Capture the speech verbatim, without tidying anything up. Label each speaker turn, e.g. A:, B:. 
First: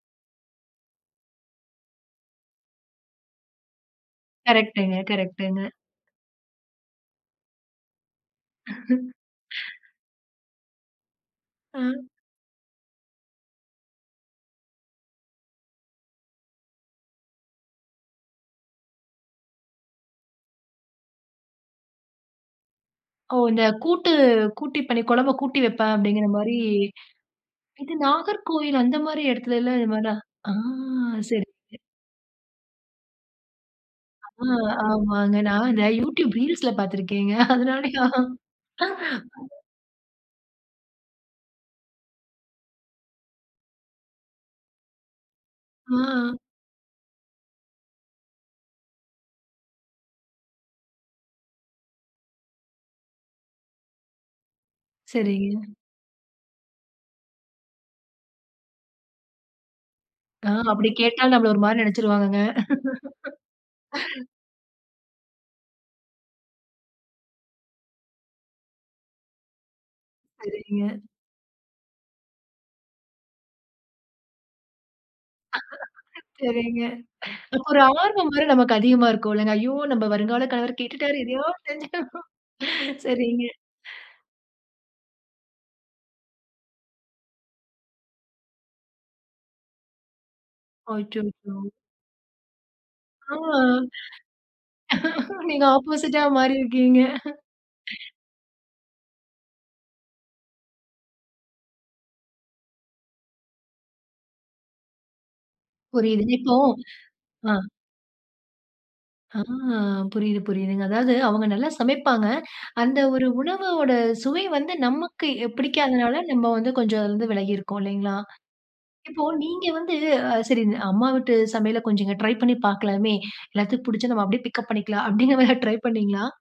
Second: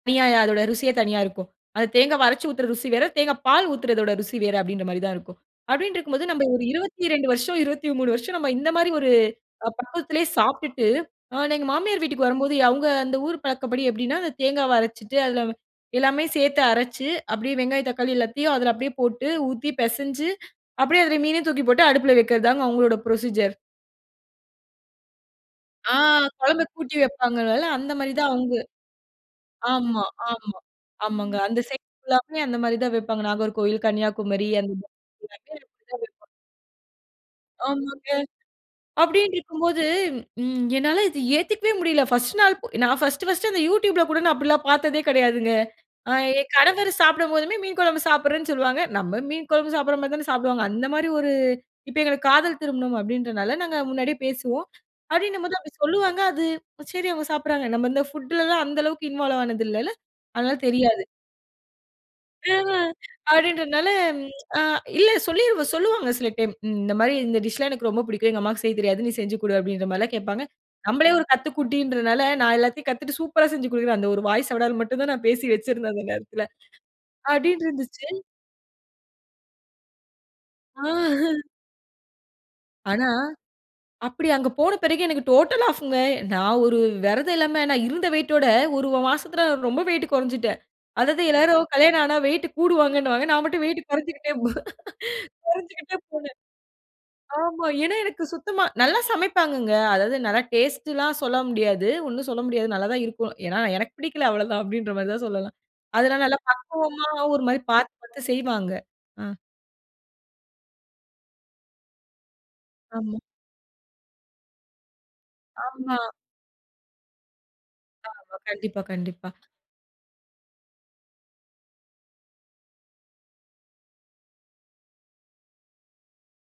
A: தணியா, அதோட ருசியே தனியா இருக்கும். அந்த தேங்காவ அரைச்சு ஊத்துற ருசி வேற, தேங்காய் பால் ஊத்துறதோட ருசி வேற அப்டின்ற
B: கரெக்டுங்க
A: மாரி தான் இருக்கும்.
B: கரெக்டுங்க.
A: அப்டின்ட்ருக்கும்போது நம்ம ஒரு இருபத்திரெண்டு வருஷம், இருபத்திமூணு வருஷம் நம்ம இந்த மாரி ஒரு அ பக்கத்லயே சாப்ட்டுட்டு, அ நான் எங்க மாமியார்
B: அ.
A: வீட்டுக்கு வரம்போது, அவுங்க அந்த ஊரு பழக்கபடி எப்டின்னா, அந்த தேங்காவ அரைச்சுட்டு அதுல எல்லாமே சேத்து அரைச்சு, அப்டியே வெங்காயம் தக்காளி எல்லாத்தையும் அதுல அப்டியே போட்டு ஊத்தி பெசஞ்சு அப்டியே அதுல மீனயும் தூக்கி போட்டு அடுப்ல வக்கிறதுதாங்க, அவங்களோட
B: ஓ
A: ப்ரொசீஜர்.
B: இந்த கூட்டு, "கூட்டி பண்ணி கொழம்ப கூட்டி வைப்பேன்"
A: ஆ!
B: அப்டிங்கிற மாரி,
A: கொழம்ப கூட்டி வைப்பாங்கல்ல அந்த
B: இது
A: மாரி தான் அவுங்க.
B: நாகர்கோயில் அந்த மாரி எடத்துலல்ல இது
A: ஆமா
B: மாரிலான் ஆ!
A: ஆமா ஆமாங்க. அந்த
B: சரிங்க.
A: சைட் ஃபுல்லாமே அந்த மாரி தான் வெப்பாங்க. நாகர்கோவில், கன்னியாகுமரி
B: அபோ,
A: அந்த,
B: ஆமாங்க நான்
A: [unintelligible] அப்டித்தான்
B: வந்து,
A: வப்பா
B: யூட்யூப் ரீல்ஸில பார்த்துருக்கேங்க அதனால,
A: ஆமாங்க. அப்டின்ட்ருக்கும்போது, ம் என்னால இத ஏத்துக்கவே முடியல! ஃபர்ஸ்ட் நாள் பொ நான் ஃபர்ஸ்ட்டு ஃபர்ஸ்ட்டு அந்த யூடியூப்ல கூட நான் அப்டிலாம் பாத்ததே கெடையாதுங்க. அ
B: அ.
A: என் கணவர் சாப்டும்போதுமே, மீன் கொழம்பு சாப்ட்றேன்னு சொல்லுவாங்க. நம்ம மீன் குழம்பு சாப்ட்ற மாரி தானே சாப்டுவாங்க. அந்த மாரி ஒரு இப்ப எங்களுக்கு காதல் திருமணம் அப்படின்றதுனால, நாங்க முன்னாடியே பேசுவோம். அப்டின்னும்போது
B: சரிங்க.
A: அப்டி சொல்லுவாங்க. அது சரி அவுங்க சாப்ட்றாங்க நம்ம இந்த ஃபுட்லலாம், அந்த அளவுக்கு இன்வால்வ் ஆனது இல்லல்ல,
B: ஆ,
A: அதனால
B: அப்டி
A: தெரியாது.
B: கேட்டா நம்பள ஒரு மாரி நெனச்சுருவாங்கங்க.
A: ம் அ, அப்டின்றனால அ இல்ல சொல்லிரு சொல்லுவாங்க சில டைம். இந்த மாரி "இந்த டிஷ் எல்லாம் எனக்கு ரொம்ப பிடிக்கும். எங்க அம்மாக்கு செய்ய தெரியாது. நீ செஞ்சு குடு" அப்டின்ற மாரில்லாம் கேப்பாங்க.
B: சரிங்க.
A: நம்பளே ஒரு கத்துக்குட்டின்றனால, "நான் எல்லாத்தையும் கத்துட்டு சூப்பரா செஞ்சு குடுக்றேன்." அந்த ஒரு வாய் சவுடால் மட்டும் தான் நான் பேசி வச்சிருந்தேன் அந்த நேரத்துல.
B: சரிங்க. அப்ப
A: அப்டின்னு
B: ஒரு
A: இருந்துச்சு.
B: ஆர்வம் வேற நமக்கு அதிகமா இருக்கும்லங்க. ஐயோ! நம்ப வருங்கால கணவர்
A: ஆ.
B: கேட்டுட்டாரு
A: ஹு,
B: எதையாவது செஞ்சு தரணும்
A: ஆனா,
B: சரிங்க.
A: அப்புடி அங்க போன பெறகு, எனக்கு டோட்டலா ஆஃப்ங்க. நான் ஒரு வெரதம் இல்லாம நான் இருந்த வெய்ட்டோட ஒரு மாசத்ல ரொம்ப வெய்ட் கொறஞ்சுட்டேன். அதாவது
B: அச்சச்சோ!
A: எல்லாரும் கல்யாணம் ஆனா வெய்ட்டு கூடுவாங்கன்னுவாங்க.
B: ஆ.
A: நான் மட்டும் வெய்ட்டு கொறஞ்சுக்கிட்டேபோனேன்
B: நீங்க ஆப்போசிட்டா
A: கொறஞ்சுக்கிட்டேபோனேன்.
B: மாறிருக்கீங்க.
A: ஆமா, ஏன்னா எனக்கு சுத்தமா நல்லா சமைப்பாங்கங்க. அதாவது நல்லா டேஸ்ட்டலாம் சொல்ல முடியாது. ஒன்னும் சொல்ல முடியாது நல்லா தான் இருக்கும். ஏன்னா "எனக்கு பிடிக்கல அவ்ளோதான்!" அப்டின்ற மாரி தான் சொல்லலாம். அதெல்லாம்
B: புரியுதுங்
A: நல்லா
B: இப்போ,
A: பக்குவமா ஒரு
B: அ
A: மாரி பாத்து பாத்து செய்வாங்க. அ
B: ஆ புரியுது புரியுதுங்க. அதாவது, அவுங்க நல்லா சமைப்பாங்க. அந்த
A: ஆமா.
B: ஒரு உணவவோட சுவை வந்து நமக்கு எ
A: ஆமா.
B: பிடிக்காதனால, நம்ம வந்து கொஞ்சம் அதுல இருந்து வெலகியிருக்கோம் இல்லைங்ளா?
A: ஆமா, கண்டிப்பா
B: இப்போ
A: கண்டிப்பா.
B: நீங்க வந்து அ சரி "அம்மா வீட்டு சமையல கொஞ்சம் ட்ரை பண்ணி பாக்கலாமே, எல்லாத்துக்கும் பிடிச்சா நம்ம அப்டியே பிக்கப் பண்ணிக்கலாம்". அப்டிங்கிற மாரி ஏதா ட்ரை பண்ணீங்ளா?